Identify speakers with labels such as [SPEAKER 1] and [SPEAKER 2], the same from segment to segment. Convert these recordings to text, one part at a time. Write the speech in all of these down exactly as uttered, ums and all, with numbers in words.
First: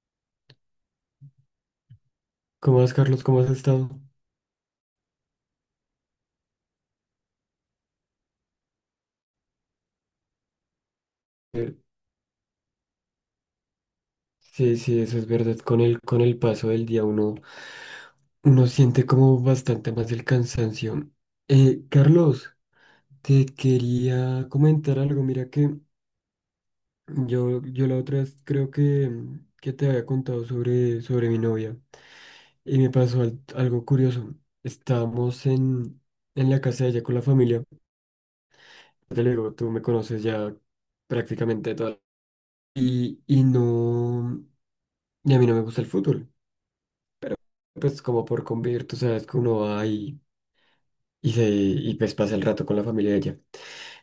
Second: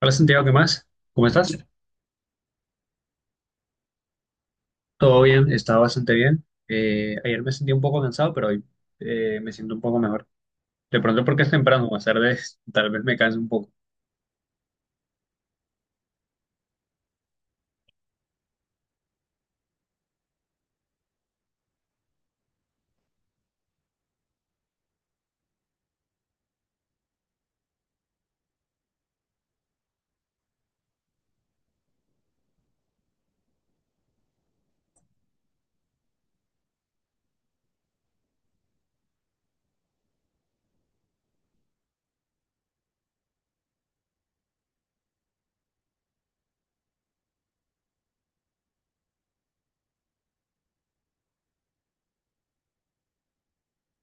[SPEAKER 1] Hola Santiago, ¿qué más? ¿Cómo estás?
[SPEAKER 2] ¿Cómo vas, Carlos? ¿Cómo has estado?
[SPEAKER 1] Todo bien, está bastante bien. Eh, ayer me sentí un poco cansado, pero hoy eh, me siento un poco mejor. De pronto porque es
[SPEAKER 2] Eh,
[SPEAKER 1] temprano, más tarde tal vez me canse un poco.
[SPEAKER 2] Sí, sí, eso es verdad. Con el, con el paso del día uno, uno siente como bastante más el cansancio. Eh, Carlos, te quería comentar algo. Mira que yo, yo la otra vez creo que, mm, que te había contado sobre, sobre mi novia y me pasó al- algo curioso. Estábamos en, en la casa de ella con la familia. Te lo digo, tú me conoces ya prácticamente toda. Y, y no. Y a mí no me gusta el fútbol. Pues como por convivir, tú sabes que uno va y, y, se, y pues pasa el rato con la familia de ella.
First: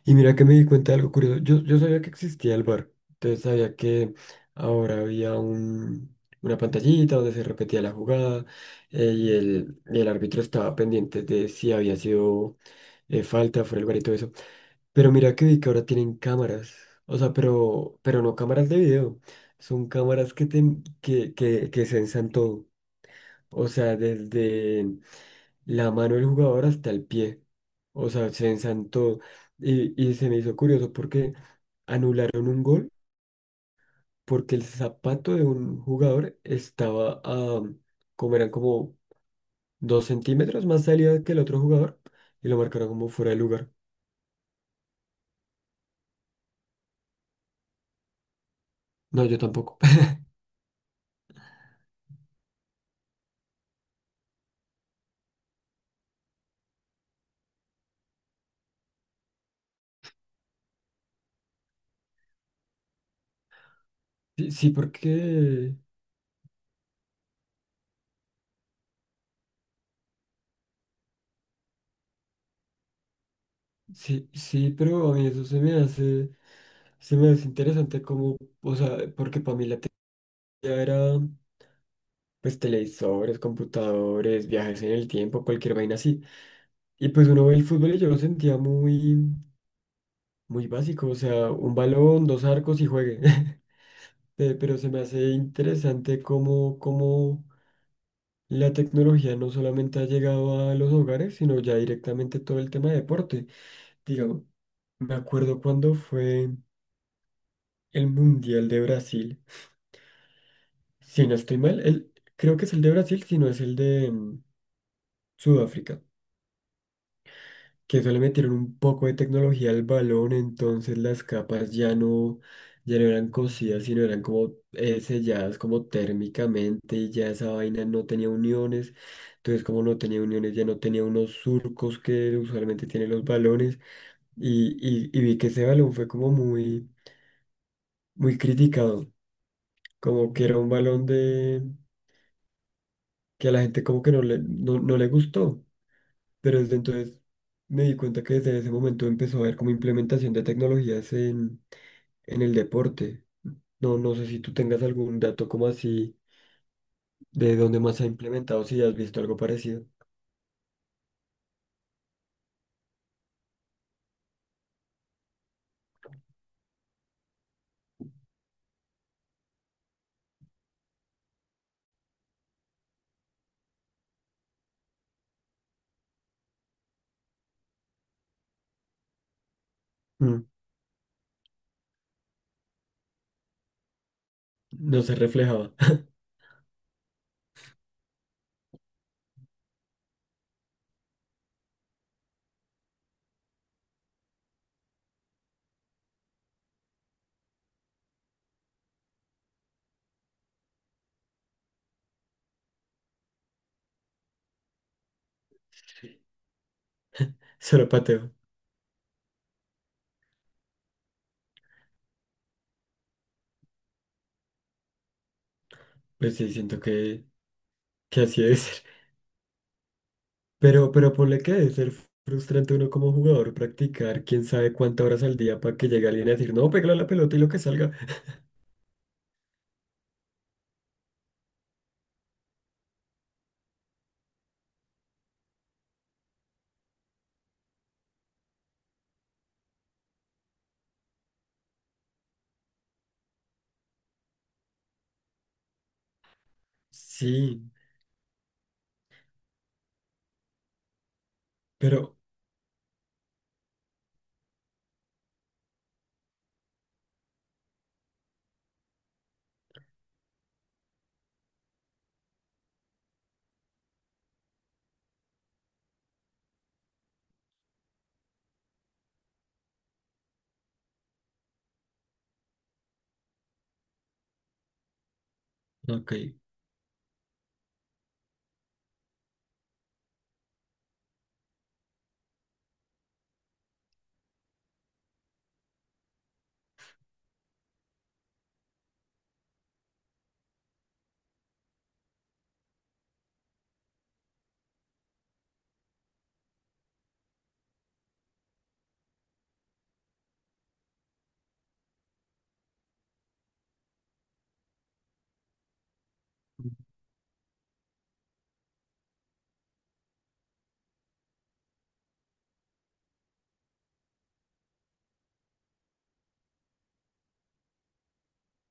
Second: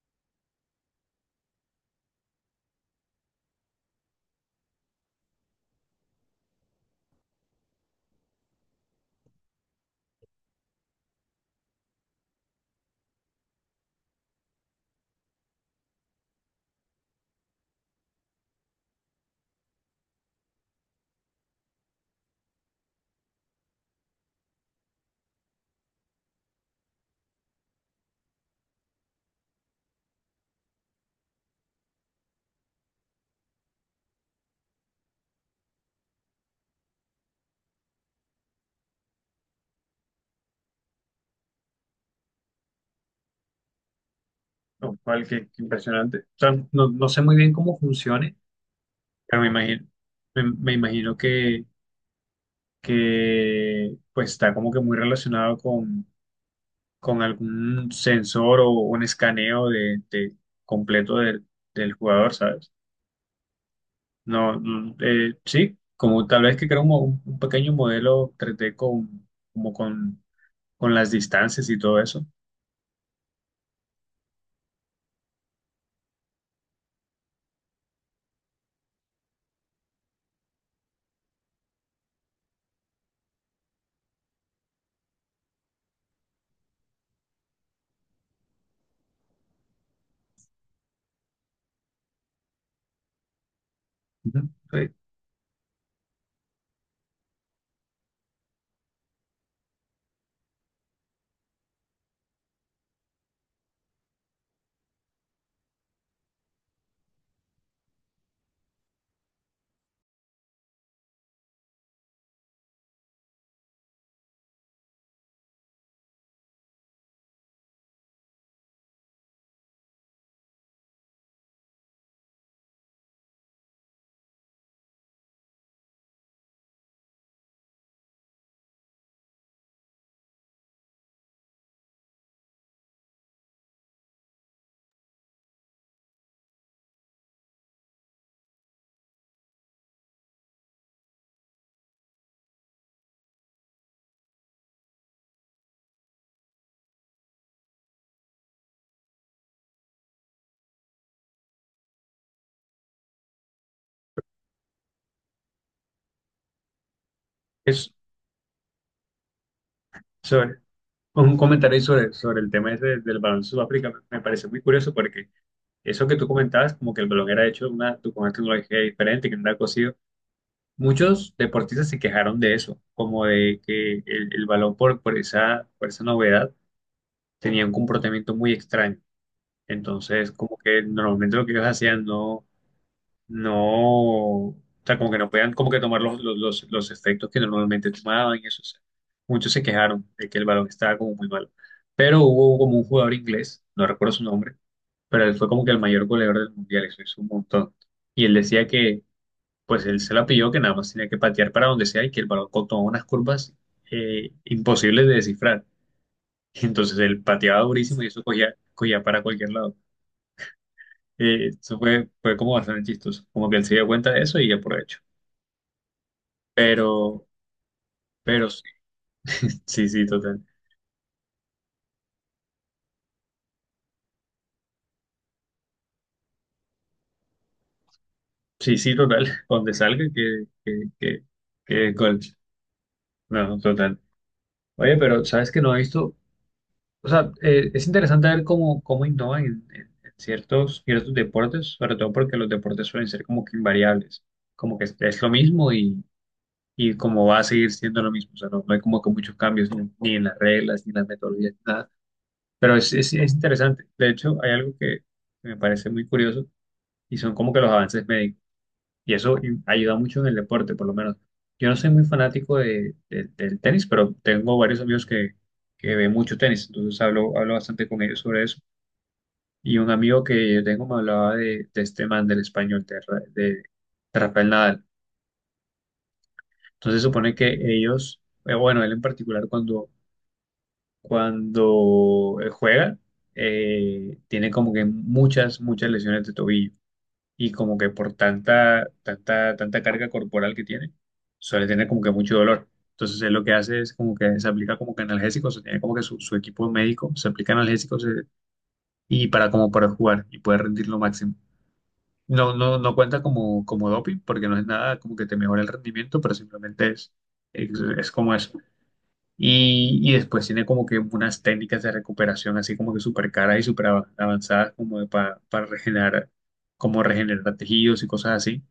[SPEAKER 2] Y mira que me di cuenta de algo curioso. Yo, yo sabía que existía el bar. Entonces sabía que ahora había un, una pantallita donde se repetía la jugada eh, y, el, y el árbitro estaba pendiente de si había sido eh, falta, fuera de lugar y todo eso. Pero mira que vi que ahora tienen cámaras. O sea, pero, pero no cámaras de video. Son cámaras que, te, que, que, que sensan todo. O sea, desde la mano del jugador hasta el pie. O sea, se ensantó. Y, y se me hizo curioso porque anularon un gol porque el zapato de un jugador estaba a, como eran como dos centímetros más salida que el otro jugador y lo marcaron como fuera de lugar.
[SPEAKER 1] Lo cual, qué, qué impresionante. O sea, no, no sé muy bien cómo funcione,
[SPEAKER 2] No, yo
[SPEAKER 1] pero me
[SPEAKER 2] tampoco.
[SPEAKER 1] imagino, me, me imagino que, que pues está como que muy relacionado con, con algún sensor o un escaneo de, de completo del del jugador, ¿sabes?
[SPEAKER 2] Sí,
[SPEAKER 1] No,
[SPEAKER 2] sí,
[SPEAKER 1] mm, eh,
[SPEAKER 2] porque
[SPEAKER 1] sí, como tal vez que crea un, mo- un pequeño modelo tres d con, como con, con las distancias y todo eso.
[SPEAKER 2] sí, sí, pero a mí eso se me hace, se me hace interesante como, o sea, porque para mí la teoría era, pues televisores, computadores, viajes en el tiempo, cualquier vaina así. Y pues uno ve el fútbol y yo lo sentía muy, muy básico, o sea, un balón, dos arcos y juegue.
[SPEAKER 1] Ujú.
[SPEAKER 2] Eh, Pero se
[SPEAKER 1] Sí,
[SPEAKER 2] me hace interesante cómo, cómo la tecnología no solamente ha llegado a los hogares, sino ya directamente todo el tema de deporte. Digamos, me acuerdo cuando fue el Mundial de Brasil. Si no estoy mal, el, creo que es el de Brasil, si no es el de mm, Sudáfrica, que solo metieron un poco de tecnología al balón. Entonces las capas ya no, ya no eran cosidas, sino eran como eh, selladas como térmicamente, y ya esa vaina no tenía uniones. Entonces, como no tenía uniones, ya no tenía unos surcos que usualmente tienen los balones, y, y, y vi que ese balón fue como muy, muy criticado, como que era un balón de... que a la gente como que no le, no no le gustó. Pero desde entonces me di cuenta que desde ese momento empezó a haber como implementación de tecnologías en, en el deporte. No, no sé si tú tengas algún dato como así de dónde
[SPEAKER 1] es
[SPEAKER 2] más se ha implementado, si has visto algo parecido.
[SPEAKER 1] sobre, un comentario sobre, sobre el tema ese del balón de Sudáfrica me me parece muy curioso porque eso que tú comentabas, como que el balón era hecho de una, con una tecnología diferente, que no era cosido, muchos deportistas se quejaron de eso, como de que el, el balón por, por esa, por esa novedad tenía un comportamiento muy extraño. Entonces,
[SPEAKER 2] Mm,
[SPEAKER 1] como que normalmente lo que ellos hacían no. No, o sea,
[SPEAKER 2] no
[SPEAKER 1] como
[SPEAKER 2] se
[SPEAKER 1] que no podían como
[SPEAKER 2] reflejaba.
[SPEAKER 1] que tomar los, los, los, los efectos que normalmente tomaban y eso. O sea, muchos se quejaron de que el balón estaba como muy malo. Pero hubo como un jugador inglés, no recuerdo su nombre, pero él fue como que el mayor goleador del mundial, eso hizo un montón. Y él decía que, pues él se la pilló, que nada más tenía que patear para donde sea y que el balón co- tomaba unas curvas eh, imposibles de descifrar. Entonces él pateaba
[SPEAKER 2] Solo
[SPEAKER 1] durísimo y eso
[SPEAKER 2] pateo.
[SPEAKER 1] cogía, cogía para cualquier lado. Eh, eso fue, fue como bastante chistoso, como que él se dio cuenta de eso y aprovechó.
[SPEAKER 2] Pues sí, siento que,
[SPEAKER 1] Pero,
[SPEAKER 2] que así
[SPEAKER 1] pero
[SPEAKER 2] debe
[SPEAKER 1] sí,
[SPEAKER 2] ser.
[SPEAKER 1] sí, sí, total.
[SPEAKER 2] Pero, pero ponle que debe ser frustrante uno como jugador practicar quién sabe cuántas horas al día para que llegue alguien a decir, no, pégale a la pelota y lo que salga.
[SPEAKER 1] Sí, sí, total. Donde salga, que, que, que, que gol. No, no, total. Oye, pero sabes que no he visto. O sea, eh, es interesante ver cómo, cómo innovan en, en- en ciertos, ciertos deportes, sobre todo porque los deportes suelen ser como que invariables. Como que es, es lo mismo y, y como va a seguir
[SPEAKER 2] Sí,
[SPEAKER 1] siendo lo mismo. O sea, no, no hay como que muchos cambios ni, ni en las reglas, ni en las metodologías, nada.
[SPEAKER 2] pero,
[SPEAKER 1] Pero es, es, es interesante. De hecho, hay algo que me parece muy curioso y son como que los avances médicos. Y eso i- ayuda mucho en el deporte, por lo menos. Yo no soy muy fanático de, de- del tenis, pero tengo varios amigos que, que ven mucho tenis, entonces hablo, hablo bastante con ellos sobre eso. Y un amigo que yo tengo me hablaba de, de este man del español, de, Ra- de, de Rafael Nadal.
[SPEAKER 2] ok.
[SPEAKER 1] Entonces supone que ellos, eh, bueno, él en particular cuando, cuando eh, juega, eh, tiene como que muchas, muchas lesiones de tobillo. Y como que por tanta, tanta, tanta carga corporal que tiene, suele tener como que mucho dolor. Entonces él lo que hace es como que se aplica como que analgésicos, o sea, tiene como que su, su equipo médico, se aplica analgésicos eh, y para como para jugar y poder rendir lo máximo. No, no, no cuenta como, como doping porque no es nada como que te mejora el rendimiento, pero simplemente es, es, es como eso. Y, y después tiene como que unas técnicas de recuperación así como que súper caras y súper av- avanzadas como de pa- para regenerar, como regenerar tejidos y cosas así.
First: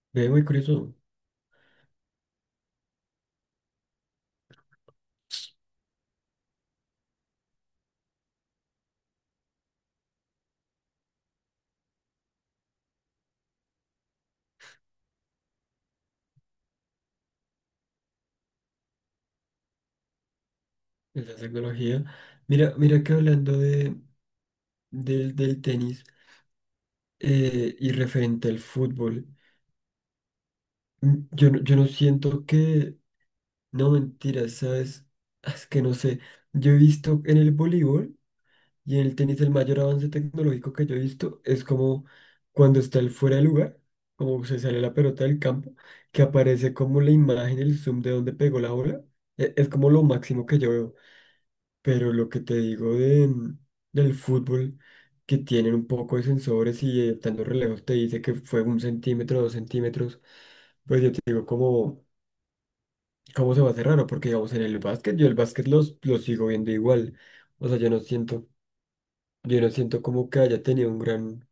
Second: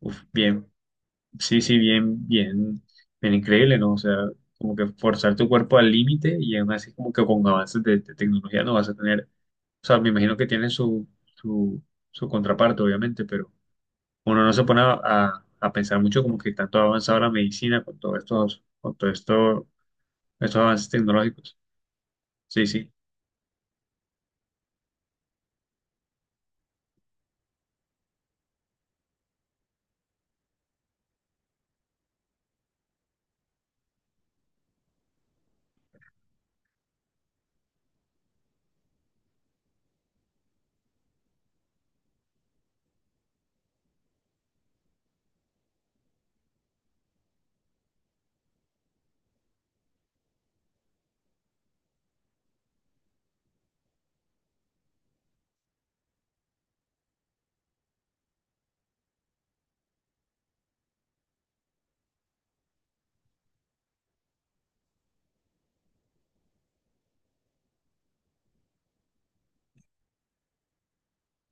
[SPEAKER 1] Uf,
[SPEAKER 2] Ve muy
[SPEAKER 1] bien,
[SPEAKER 2] curioso.
[SPEAKER 1] sí, sí, bien, bien, bien increíble, ¿no? O sea, como que forzar tu cuerpo al límite y aún así como que con avances de, de tecnología no vas a tener, o sea, me imagino que tiene su, su, su contraparte, obviamente, pero uno no se pone a, a- a pensar mucho como que tanto ha avanzado la medicina con todos estos, con todo esto, estos avances
[SPEAKER 2] En la
[SPEAKER 1] tecnológicos.
[SPEAKER 2] tecnología.
[SPEAKER 1] Sí,
[SPEAKER 2] Mira,
[SPEAKER 1] sí,
[SPEAKER 2] mira que hablando de, del, del tenis eh, y referente al fútbol, mm, yo, no- yo no siento que, no mentiras, ¿sabes? Es que no sé, yo he visto en el voleibol y en el tenis el mayor avance tecnológico que yo he visto es como cuando está el fuera de lugar, como se sale la pelota del campo, que aparece como la imagen, el zoom de donde pegó la bola. E- Es como lo máximo que yo veo. Pero lo que te digo de, mm, del fútbol, que tienen un poco de sensores y eh, dando relevos te dice que fue un centímetro, dos centímetros, pues yo te digo cómo, cómo se va a hacer raro, porque digamos en el básquet, yo el básquet los, lo sigo viendo igual. O sea, yo no siento, yo no siento como que haya tenido un gran,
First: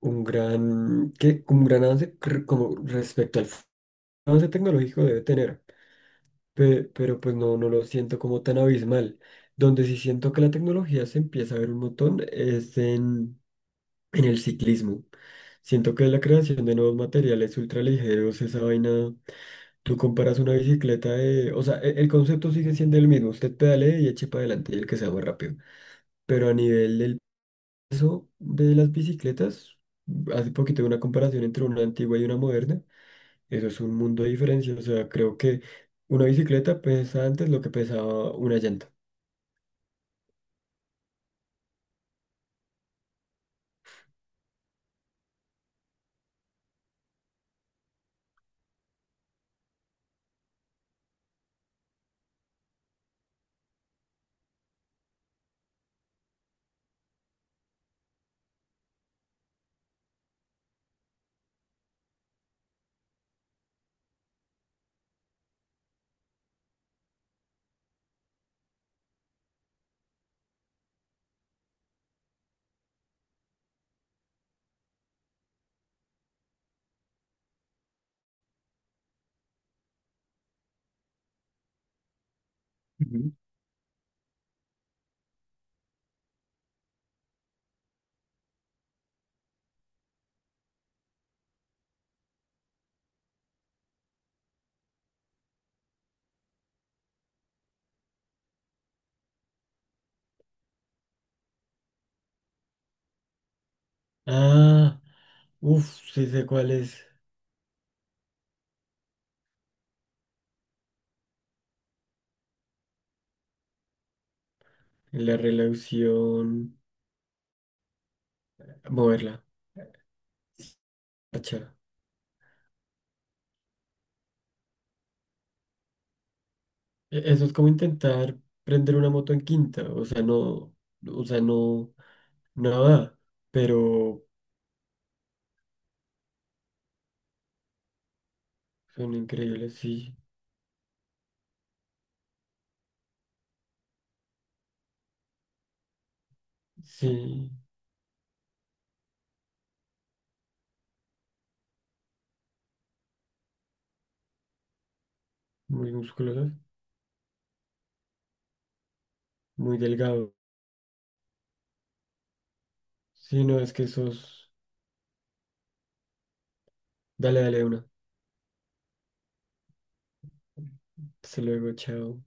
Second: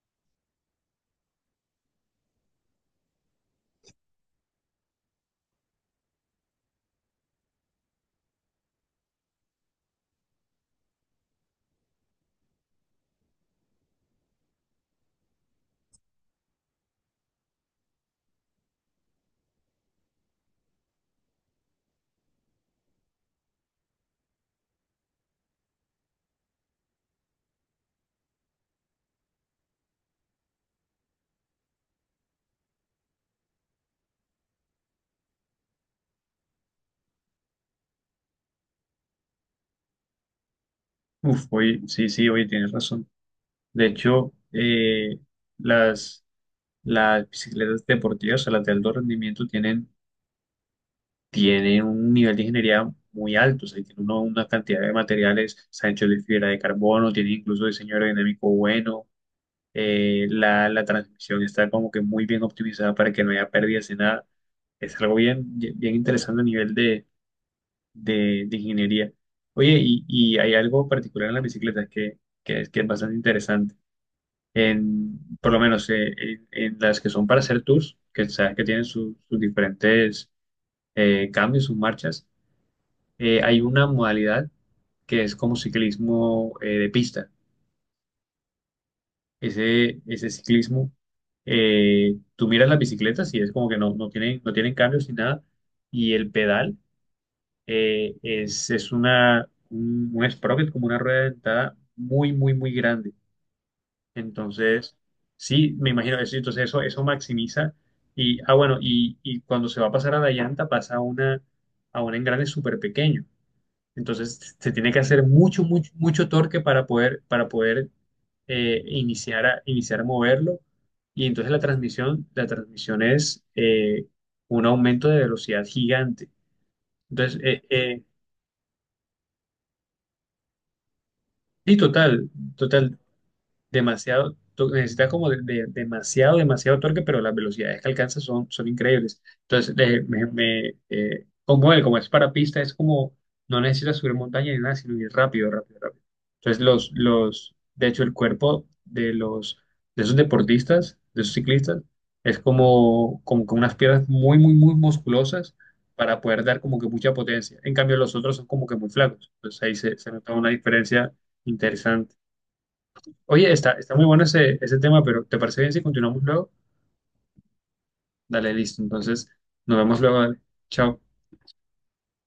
[SPEAKER 2] un gran, que un gran avance cr- como respecto al fu- avance tecnológico debe tener. Pe- pero pues no, no lo siento como tan abismal. Donde sí siento que la tecnología se empieza a ver un montón es en, en el ciclismo. Siento que la creación de nuevos materiales ultraligeros, esa vaina, tú comparas una bicicleta de... O sea, e- el, concepto sigue siendo el mismo, usted pedale y eche para adelante y el que sea más rápido. Pero a nivel del peso de las bicicletas, hace poquito hubo una comparación entre una antigua y una moderna. Eso es un mundo de diferencia. O sea, creo que una bicicleta pesa antes lo que pesaba una llanta.
[SPEAKER 1] uf, oye, sí, sí, oye, tienes razón. De hecho, eh, las, las bicicletas deportivas, o sea, las de alto rendimiento tienen tiene un nivel de ingeniería muy alto, o sea, tiene uno- una cantidad de materiales, está hecho de fibra de carbono, tiene incluso diseño aerodinámico bueno, eh, la, la transmisión está como que muy bien optimizada para que no haya pérdidas de nada. Es algo bien, bien interesante a nivel de, de, de ingeniería. Oye, y, y hay algo particular en las bicicletas que, que es, que es bastante interesante. En, por lo menos eh, en, en las que son para hacer tours, que sabes que tienen sus sus diferentes eh, cambios, sus marchas
[SPEAKER 2] Ujú.
[SPEAKER 1] eh, hay una modalidad que es como ciclismo eh, de pista. Ese, ese ciclismo, eh, tú miras las bicicletas y es como que no, no tienen, no tienen cambios ni nada. Y el pedal eh, es, es una, un, un sprocket, como una rueda dentada muy, muy, muy grande. Entonces,
[SPEAKER 2] Ah,
[SPEAKER 1] sí, me
[SPEAKER 2] uff,
[SPEAKER 1] imagino
[SPEAKER 2] sí
[SPEAKER 1] eso.
[SPEAKER 2] sé
[SPEAKER 1] Entonces,
[SPEAKER 2] cuál
[SPEAKER 1] eso, eso
[SPEAKER 2] es.
[SPEAKER 1] maximiza. Y, ah, bueno, y, y cuando se va a pasar a la llanta, pasa a, una, a un engrane súper pequeño. Entonces se tiene que hacer
[SPEAKER 2] La
[SPEAKER 1] mucho, mucho, mucho torque
[SPEAKER 2] relación,
[SPEAKER 1] para poder, para poder eh,
[SPEAKER 2] moverla.
[SPEAKER 1] iniciar a, iniciar a moverlo. Y entonces la
[SPEAKER 2] Acha.
[SPEAKER 1] transmisión, la transmisión es eh, un aumento de velocidad gigante.
[SPEAKER 2] E-
[SPEAKER 1] Entonces,
[SPEAKER 2] Eso es
[SPEAKER 1] eh,
[SPEAKER 2] como
[SPEAKER 1] eh,
[SPEAKER 2] intentar prender una moto en quinta. O sea, no, o sea,
[SPEAKER 1] sí,
[SPEAKER 2] no,
[SPEAKER 1] total, total.
[SPEAKER 2] nada. Pero
[SPEAKER 1] Demasiado, to- necesita como de, de- demasiado, demasiado torque, pero las velocidades que alcanza son, son
[SPEAKER 2] son
[SPEAKER 1] increíbles.
[SPEAKER 2] increíbles,
[SPEAKER 1] Entonces, eh,
[SPEAKER 2] sí.
[SPEAKER 1] me, me, eh, como él, como es para pista, es como, no necesita subir montaña ni nada, sino ir rápido, rápido, rápido. Entonces, los,
[SPEAKER 2] Sí,
[SPEAKER 1] los, de hecho, el cuerpo de los, de esos deportistas, de esos ciclistas, es como, como con unas piernas muy, muy, muy musculosas
[SPEAKER 2] muy
[SPEAKER 1] para poder
[SPEAKER 2] musculosas,
[SPEAKER 1] dar como que mucha potencia. En cambio, los otros son como que muy flacos. Entonces, ahí
[SPEAKER 2] muy
[SPEAKER 1] se, se nota
[SPEAKER 2] delgado.
[SPEAKER 1] una diferencia interesante.
[SPEAKER 2] Sí,
[SPEAKER 1] Oye,
[SPEAKER 2] no,
[SPEAKER 1] está,
[SPEAKER 2] es que
[SPEAKER 1] está muy bueno
[SPEAKER 2] esos.
[SPEAKER 1] ese, ese tema, pero ¿te parece bien si continuamos luego?
[SPEAKER 2] Dale, dale una.
[SPEAKER 1] Dale, listo. Entonces, nos vemos luego. Dale. Chao.
[SPEAKER 2] Hasta luego, chao.